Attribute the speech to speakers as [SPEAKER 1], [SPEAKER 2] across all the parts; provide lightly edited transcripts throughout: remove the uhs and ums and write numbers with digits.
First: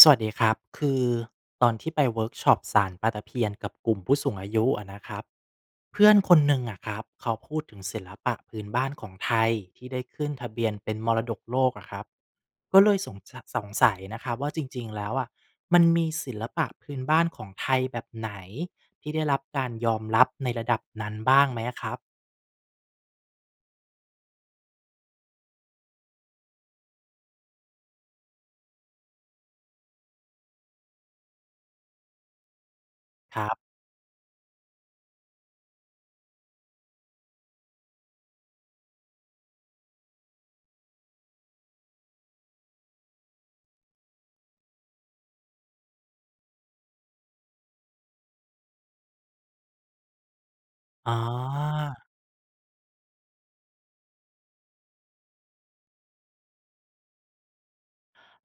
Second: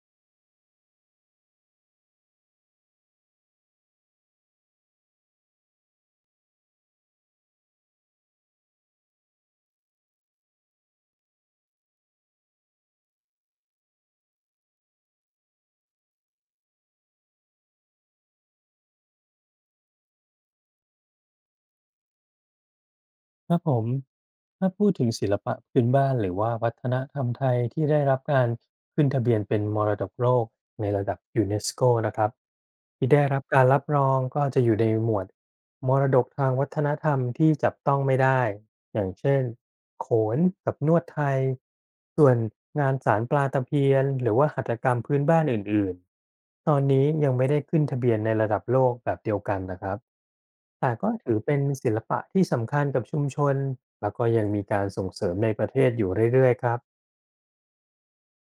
[SPEAKER 1] สวัสดีครับคือตอนที่ไปเวิร์กช็อปสารปลาตะเพียนกับกลุ่มผู้สูงอายุอะนะครับเพื่อนคนหนึ่งอะครับเขาพูดถึงศิลปะพื้นบ้านของไทยที่ได้ขึ้นทะเบียนเป็นมรดกโลกอะครับก็เลยสงสัยนะครับว่าจริงๆแล้วอะมันมีศิลปะพื้นบ้านของไทยแบบไหนที่ได้รับการยอมรับในระดับนั้นบ้างไหมอะครับ
[SPEAKER 2] ครับผม ถ้าพูดถึงศิลปะพื้นบ้านหรือว่าวัฒนธรรมไทยที่ได้รับการขึ้นทะเบียนเป็นมรดกโลกในระดับยูเนสโกนะครับที่ได้
[SPEAKER 1] ค
[SPEAKER 2] รับ
[SPEAKER 1] รั
[SPEAKER 2] การ
[SPEAKER 1] บ
[SPEAKER 2] รับรองก็จะอยู่ในหมวดมรดกทางวัฒนธรรมที่จับต้องไม่ได้อย่างเช่นโขนกับนวดไทยส่วนงานสารปลาตะเพียนหรือว่าหัตถกรรมพื้นบ้านอื่นๆตอนนี้ยังไม่ได้ขึ้นทะเบียนในระดับโลกแบบเดียวกันนะครับ แต่ก็
[SPEAKER 1] อ๋อ
[SPEAKER 2] ถือเป็นศิลปะที่สำคัญกับชุมชน แล้วก็ยังมีการส่งเสริมในประเทศอยู่เรื่อยๆครับ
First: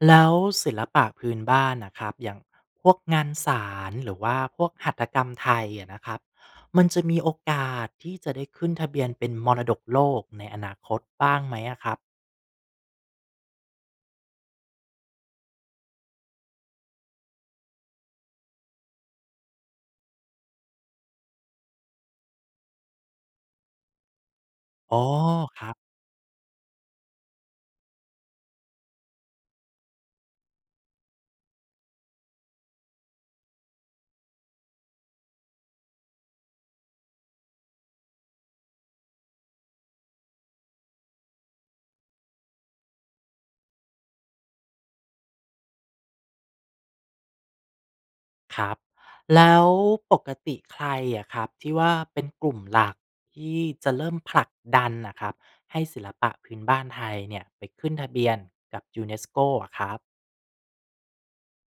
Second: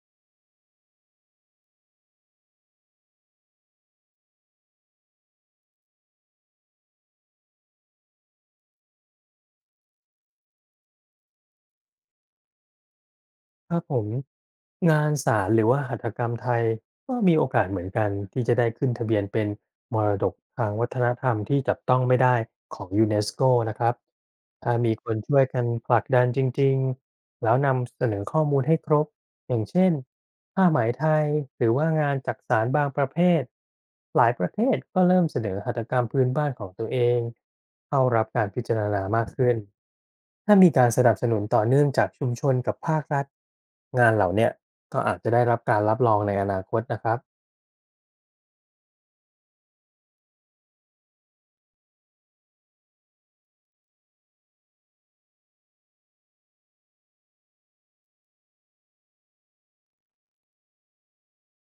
[SPEAKER 1] แล้วศิลปะพื้นบ้านนะครับอย่างพวกงานสารหรือว่าพวกหัตถกรรมไทยอะนะครับมันจะมีโอกาสที่จะได้ขึ้นทะเบียนเป็นมรดกโลกในอนาคตบ้างไหมอะครับ
[SPEAKER 2] ครับผมงานสารหรือว่าหัตถกรรมไทยก็มีโอกาสเหมือนกันที่จะได้ขึ้นทะเบียนเป็นมรดกทางวัฒนธรรมที่จับต้องไม่ได้ของยูเนสโกนะครับ ถ้ามี
[SPEAKER 1] อ๋อ
[SPEAKER 2] คนช่วยกั
[SPEAKER 1] ค
[SPEAKER 2] น
[SPEAKER 1] รับ
[SPEAKER 2] ผลักดันจริงๆแล้วนำเสนอข้อมูลให้ครบ อย่างเช่นผ้าไหมไทยหรือว่างานจักสานบางประเภทหลายประเทศก็เริ่มเสนอหัตถกรรมพื้นบ้านของตัวเองเข้ารับการพิจารณามากขึ้นถ้ามีการสนับสนุนต่อเนื่องจากชุมชนกับภาครัฐงานเหล่าเนี้ยก็อาจจะได้รับการรับรองในอนาคตนะครับ
[SPEAKER 1] ครับแล้วปกติใครอะครับที่ว่าเป็นกลุ่มหลักที่จะเริ่มผลักดันนะครับให้ศิลปะพื้นบ้านไทยเนี่ยไปขึ้นทะเบียนกับยูเนสโกอะครับ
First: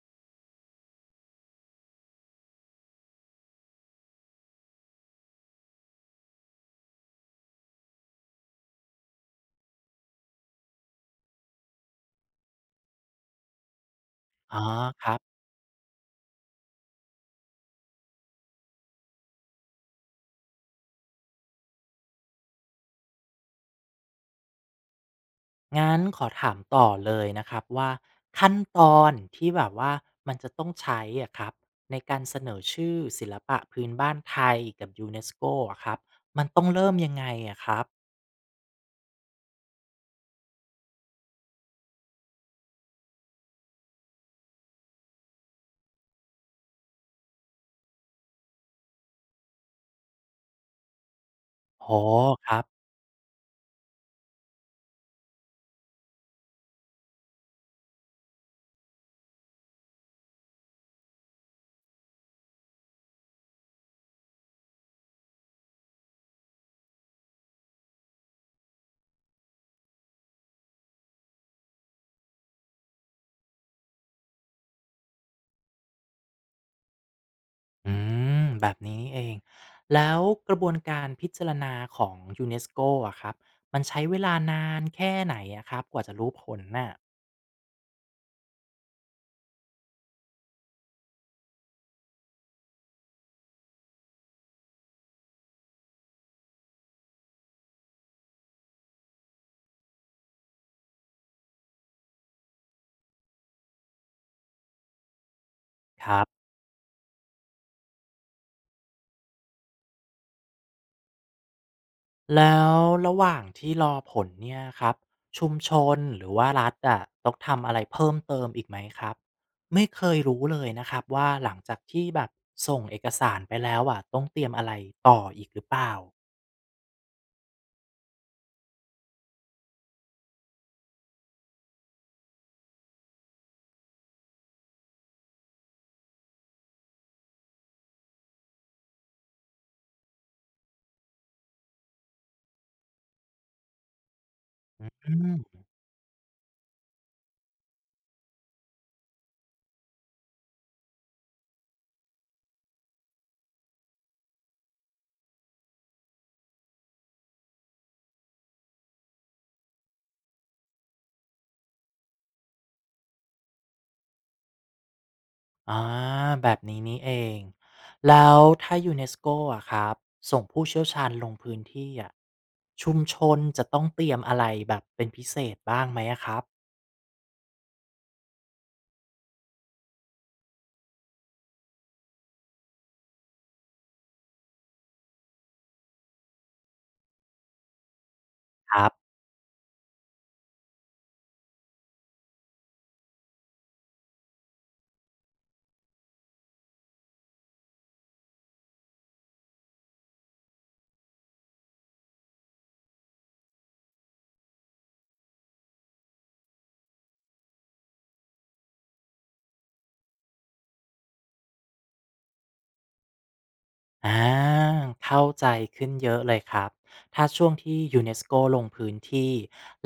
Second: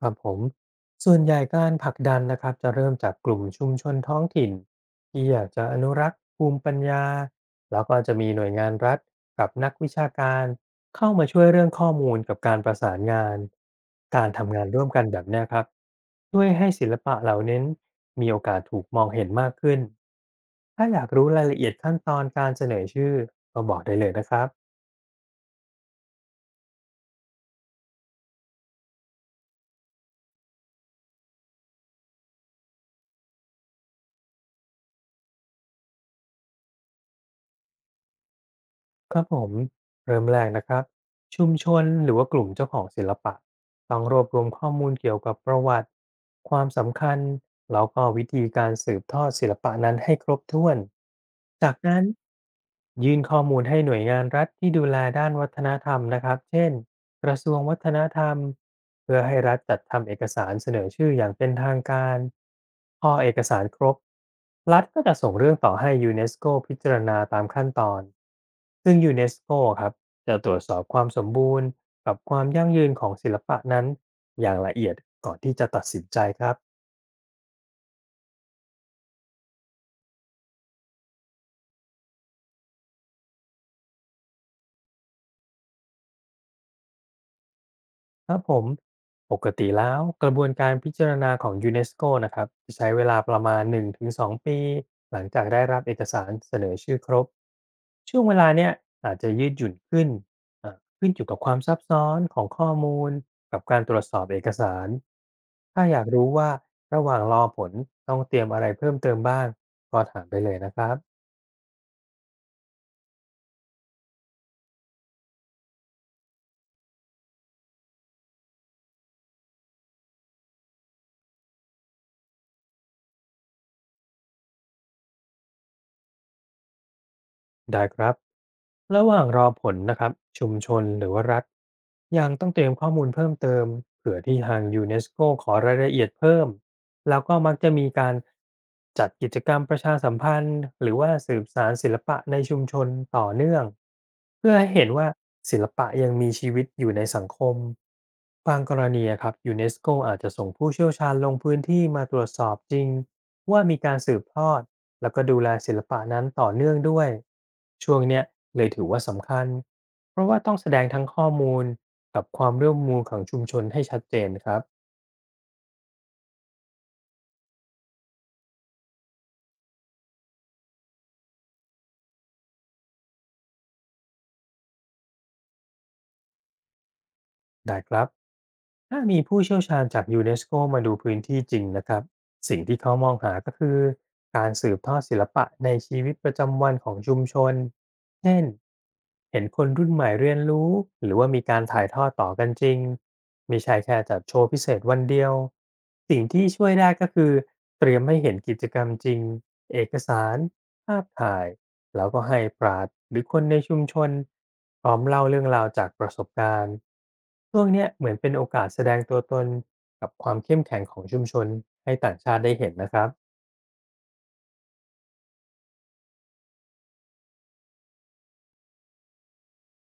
[SPEAKER 2] ครับผมส่วนใหญ่การผลักดันนะครับจะเริ่มจากกลุ่มชุมชนท้องถิ่นที่อยากจะอนุรักษ์ภูมิปัญญาแล้วก็จะมีหน่วยงานรัฐกับนักวิชาการเข้ามาช่วยเรื่องข้อมูลกับการประสานงานการทำ
[SPEAKER 1] อ๋
[SPEAKER 2] งา
[SPEAKER 1] อ
[SPEAKER 2] นร่วมกั
[SPEAKER 1] ค
[SPEAKER 2] น
[SPEAKER 1] รั
[SPEAKER 2] แบบ
[SPEAKER 1] บ
[SPEAKER 2] เนี้ยครับช่วยให้ศิลปะเหล่านี้มีโอกาสถูกมองเห็นมากขึ้นถ้าอยากรู้รายละเอียดขั้นตอนการเสนอชื่อก็บอกได้เลยนะครับ
[SPEAKER 1] งั้นขอถามต่อเลยนะครับว่าขั้นตอนที่แบบว่ามันจะต้องใช้อะครับในการเสนอชื่อศิลปะพื้นบ้านไทยกับยูเนสโกอะครับมันต้องเริ่มยังไงอะครับ
[SPEAKER 2] ครับผมเริ่มแรกนะครับชุมชนหรือว่ากลุ่มเจ้าของศิลปะต้องรวบรวมข้อมูลเกี่ยวกับประวัติความสำคัญแล้วก็วิธีการสืบทอดศิลปะนั้นให้ครบถ้วนจาก
[SPEAKER 1] อ๋อ
[SPEAKER 2] นั้น
[SPEAKER 1] ครับ
[SPEAKER 2] ยื่นข้อมูลให้หน่วยงานรัฐที่ดูแลด้านวัฒนธรรมนะครับเช่นกระทรวงวัฒนธรรมเพื่อให้รัฐจัดทำเอกสารเสนอชื่ออย่างเป็นทางการพอเอกสารครบรัฐก็จะส่งเรื่องต่อให้ยูเนสโกพิจารณาตามขั้นตอน ซึ่งยูเนสโกครับจะตรวจสอบความสมบูรณ์กับความยั่งยืนของศิลปะนั้นอย่างละเอียดก่อนที่จะตัดสินใจครับ
[SPEAKER 1] อืมแบบนี้นี่เองแล้วกระบวนการพิจารณาของยูเนสโกอะครับมันใช้เวลานานแค่ไหนอะครับกว่าจะรู้ผลน่ะ
[SPEAKER 2] ครับผมปกติแล้วกระบวนการพิจารณาของยูเนสโกนะครับจะใช้เวลาประมาณ1-2ปีหลังจากได้รับเอกสารเสนอชื่อครบช่วงเวลาเนี้ยอาจจะยืดหยุ่นขึ้นขึ้นอยู่กับความซับซ้อนของข้อมูลกับการตรวจสอบเอกสารถ้าอยาก
[SPEAKER 1] ครั
[SPEAKER 2] รู้
[SPEAKER 1] บ
[SPEAKER 2] ว่าระหว่างรอผลต้องเตรียมอะไรเพิ่มเติมบ้างก็ถามไปเลยนะครับ
[SPEAKER 1] แล้วระหว่างที่รอผลเนี่ยครับชุมชนหรือว่ารัฐอะต้องทำอะไรเพิ่มเติมอีกไหมครับไม่เคยรู้เลยนะครับว่าหลังจากที่แบบส่งเอกสารไปแล้วอะต้องเตรียมอะไรต่ออีกหรือเปล่า
[SPEAKER 2] ได้ครับระหว่างรอผลนะครับชุมชนหรือว่ารัฐยังต้องเตรียมข้อมูลเพิ่มเติมเผื่อที่ทางยูเนสโกขอรายละเอียดเพิ่ม แล้วก็มักจะมีการจัดกิจกรรมประชาสัมพันธ์หรือว่าสืบสารศิลปะในชุมชนต่อเนื่องเพื่อให้เห็นว่า
[SPEAKER 1] อื
[SPEAKER 2] ศิ
[SPEAKER 1] ม
[SPEAKER 2] ลปะยังมีชีวิตอยู่ในสังคมบางกรณีอะครับยูเนสโกอาจจะส่งผู้เชี่ยวชาญลงพื้นที่มาตรวจสอบจริงว่ามีการสืบทอดแล้วก็ดูแลศิลปะนั้นต่อเนื่องด้วยช่วงเนี้ยเลยถือว่าสำคัญเพราะว่าต้องแสดงทั้งข้อมูลกับความร่วมมือของชุมชนให้ชัดเจนครับ
[SPEAKER 1] อ่าแบบนี้นี่เองแล้วถ้ายูเนสโกอะครับส่งผู้เชี่ยวชาญลงพื้นที่อะชุมชนจะต้องเตรียมอะไรแบบเป็นพิเศษบ้างไหมอะครับ
[SPEAKER 2] ได้ครับถ้ามีผู้เชี่ยวชาญจากยูเนสโกมาดูพื้นที่จริงนะครับสิ่งที่เขามองหาก็คือการสืบทอดศิลปะในชีวิตประจำวันของชุมชน เช่น
[SPEAKER 1] ครับ
[SPEAKER 2] เห็นคนรุ่นใหม่เรียนรู้หรือว่ามีการถ่ายทอดต่อกันจริงไม่ใช่แค่จัดโชว์พิเศษวันเดียวสิ่งที่ช่วยได้ก็คือเตรียมให้เห็นกิจกรรมจริงเอกสารภาพถ่ายแล้วก็ให้ปราดหรือคนในชุมชนพร้อมเล่าเรื่องราวจากประสบการณ์ช่วงเนี้ยเหมือนเป็นโอกาสแสดงตัวตนกับความเข้มแข็งของชุมชนให้ต่างชาติได้เห็นนะครับ
[SPEAKER 1] อ่าเข้าใจขึ้นเยอะเลยครับถ้าช่วงที่ยูเนสโกลงพื้นที่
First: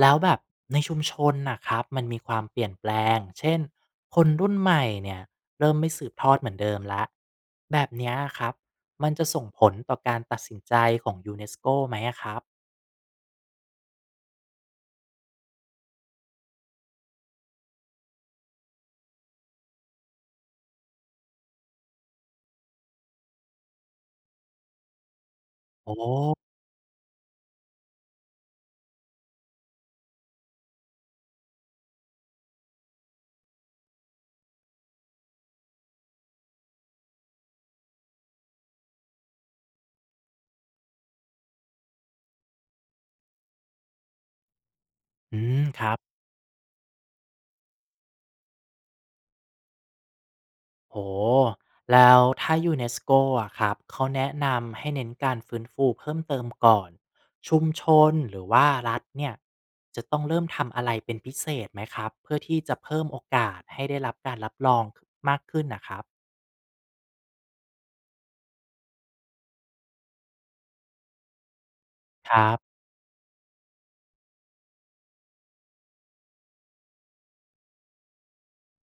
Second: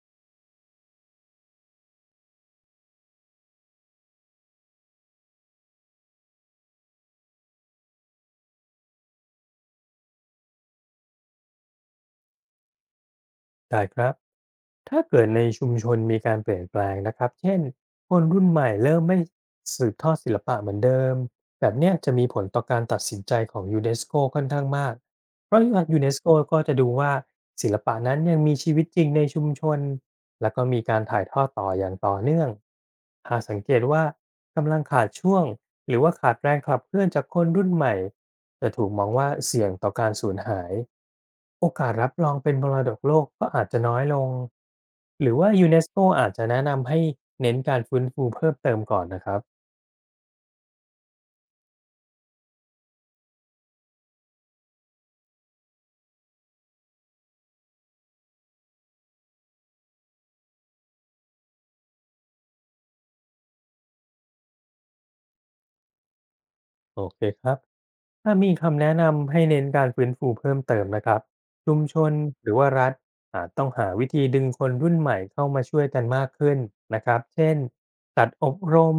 [SPEAKER 1] แล้วแบบในชุมชนนะครับมันมีความเปลี่ยนแปลงเช่นคนรุ่นใหม่เนี่ยเริ่มไม่สืบทอดเหมือนเดิมแล้วแบบเนี้ยครับมันจะส่งผลต่อการตัดสินใจของยูเนสโกไหมอะครับ
[SPEAKER 2] ได้ครับ ถ้าเกิดในชุมชนมีการเปลี่ยนแปลงนะครับ เช่นคนรุ่นใหม่เริ่มไม่สืบทอดศิลปะเหมือนเดิมแบบเนี้ยจะมีผลต่อการตัดสินใจของยูเนสโกค่อนข้างมาก เพราะทาง
[SPEAKER 1] โอ
[SPEAKER 2] ยูเนสโก
[SPEAKER 1] ้
[SPEAKER 2] ก็จะดูว่าศิลปะนั้นยังมีชีวิตจริงในชุมชนแล้วก็มีการถ่ายทอดต่ออย่างต่อเนื่องหากสังเกตว่ากำลังขาดช่วงหรือว่าขาดแรงขับเคลื่อนจากคนรุ่นใหม่จะถูกมองว่าเสี่ยงต่อการสูญหายโอกาสรับรองเป็นมรดกโลกก็อาจจะน้อยลงหรือ
[SPEAKER 1] อื
[SPEAKER 2] ว่า
[SPEAKER 1] ม
[SPEAKER 2] ยูเน
[SPEAKER 1] ค
[SPEAKER 2] ส
[SPEAKER 1] รั
[SPEAKER 2] โก
[SPEAKER 1] บ
[SPEAKER 2] อาจจะแนะนำให้เน้นการฟื้นฟูเพิ่มเติมก่อนนะครับ
[SPEAKER 1] โอ้แล้วถ้ายูเนสโกอะครับเขาแนะนำให้เน้นการฟื้นฟูเพิ่มเติมก่อนชุมชนหรือว่ารัฐเนี่ยจะต้องเริ่มทำอะไรเป็นพิเศษไหมครับเพื่อที่จะเพิ่มโอกาสให้ได้รับการรับรองมากขึ้นนะครับ
[SPEAKER 2] โอเคครับถ้ามีคำแนะนำให้เน้นการฟื้นฟูเพิ่มเติมนะครับชุมชน
[SPEAKER 1] ค
[SPEAKER 2] ห
[SPEAKER 1] รั
[SPEAKER 2] รือว่า
[SPEAKER 1] บ
[SPEAKER 2] รัฐอาจต้องหาวิธีดึงคนรุ่นใหม่เข้ามาช่วยกันมากขึ้นนะครับเช่นจัดอบรม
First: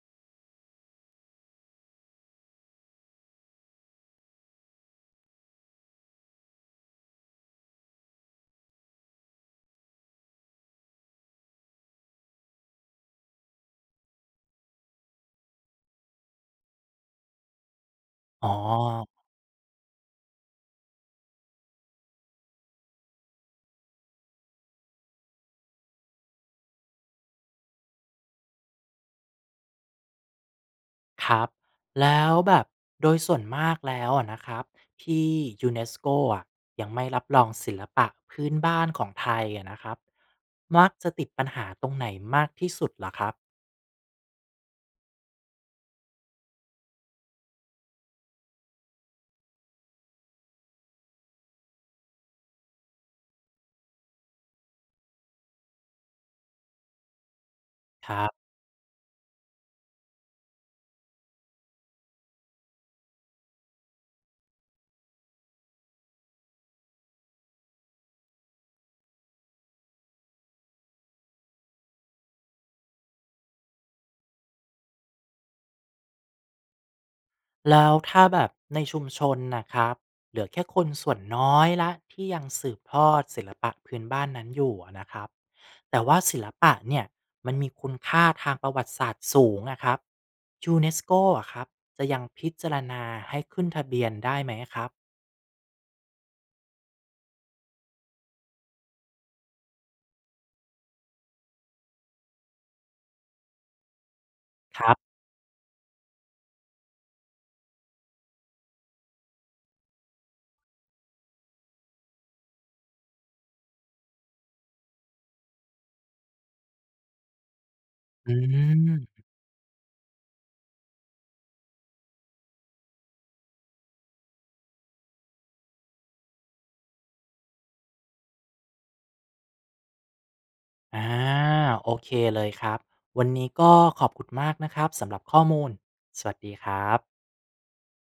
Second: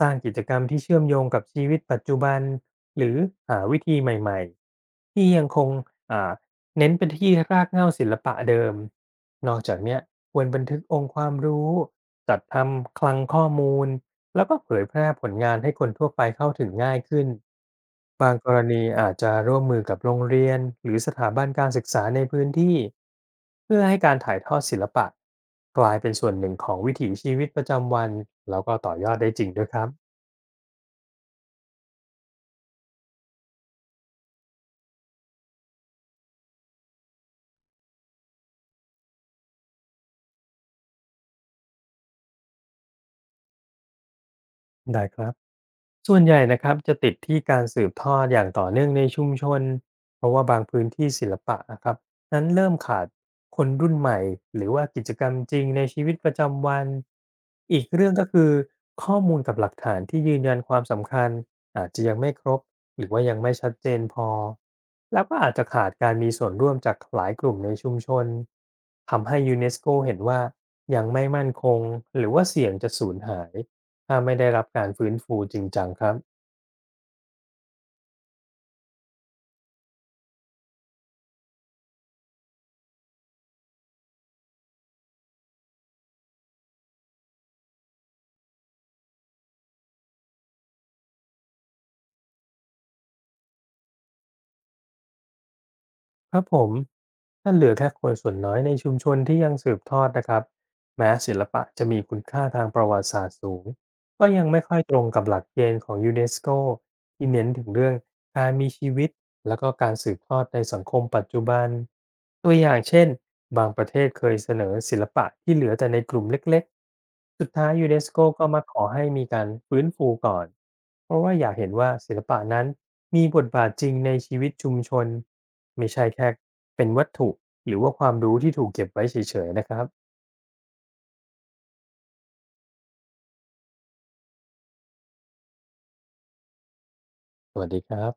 [SPEAKER 2] สร้างกิจกรรมที่เชื่อมโยงกับชีวิตปัจจุบันหรือหาวิธีใหม่ๆที่ยังคงอ่าเน้นเป็นที่รากเหง้าศิลปะเดิมนอกจากเนี้ยควรบันทึกองค์ความรู้จัดทำคลังข้อมูล แล้วก็เผยแพร่ผลงานให้คนทั่วไปเข้าถึงง่ายขึ้นบางก
[SPEAKER 1] อ๋อ
[SPEAKER 2] รณีอาจจะร่วมมือกับโรงเรียนหรือสถาบันการศึกษาในพื้นที่เพื่อให้การถ่ายทอดศิลปะกลายเป็นส่วนหนึ่งของวิถีชีวิตประจำวันแล้วก็ต่อยอดได้จริงด้วยครับ
[SPEAKER 1] ครับแล้วแบบโดยส่วนมากแล้วอะนะครับที่ยูเนสโกอะยังไม่รับรองศิลปะพื้นบ้านของไทยอะนะครับมักจะติดปัญหาตรงไหนมากที่สุดเหรอครับ
[SPEAKER 2] ได้ครับ ส่วนใหญ่นะครับจะติดที่การสืบทอดอย่างต่อเนื่องในชุมชนเพราะว่าบางพื้นที่ศิลปะนะครับนั้นเริ่มขาดคนรุ่นใหม่หรือว่ากิจกรรมจริงในชีวิตประจำวันอีกเรื่
[SPEAKER 1] ค
[SPEAKER 2] องก็
[SPEAKER 1] รั
[SPEAKER 2] คือ
[SPEAKER 1] บ
[SPEAKER 2] ข้อมูลกับหลักฐานที่ยืนยันความสำคัญอาจจะยังไม่ครบหรือว่ายังไม่ชัดเจนพอแล้วก็อาจจะขาดการมีส่วนร่วมจากหลายกลุ่มในชุมชนทำให้ยูเนสโกเห็นว่ายังไม่มั่นคงหรือว่าเสี่ยงจะสูญหาย ถ้าไม่ได้รับการฟื้นฟูจริงจังครับ
[SPEAKER 1] แล้วถ้าแบบในชุมชนนะครับเหลือแค่คนส่วนน้อยละที่ยังสืบทอดศิลปะพื้นบ้านนั้นอยู่อะนะครับแต่ว่าศิลปะเนี่ยมันมีคุณค่าทางประวัติศาสตร์สูงอะครับยูเนสโกอะครับจะยังพิจารณาให้ขึ้นทะเบียนได้ไหมครับ
[SPEAKER 2] ครับผมถ้าเหลือแค่คนส่วนน้อยในชุมชนที่ยังสืบทอดนะครับแม้ศิลปะจะมีคุณค่าทางประวัติศาสตร์สูง ก็ยังไม่ค่อย
[SPEAKER 1] ค
[SPEAKER 2] ต
[SPEAKER 1] รั
[SPEAKER 2] รง
[SPEAKER 1] บ
[SPEAKER 2] กับหลักเกณฑ์ของ UNESCO ที่เน้นถึงเรื่องการมีชีวิตแล้วก็การสืบทอดในสังคมปัจจุบันตัวอย่างเช่นบางประเทศเคยเสนอศิลปะที่เหลือแต่ในกลุ่มเล็กๆสุดท้าย UNESCO ก
[SPEAKER 1] อื
[SPEAKER 2] ก็มาขอให้
[SPEAKER 1] ม
[SPEAKER 2] มีการฟื้นฟูก่อนเพราะว่าอยากเห็นว่าศิลปะนั้นมีบทบาทจริงในชีวิตชุมชนไม่ใช่แค่เป็นวัตถุหรือว่าความรู้ที่ถูกเก็บไว้เฉยๆนะครับ
[SPEAKER 1] อ่าโอเคเลยครับวันนี้ก็ขอบคุณมากนะครับสำหรับข้อมูลสวัสดีครับ
[SPEAKER 2] สวัสดีครับ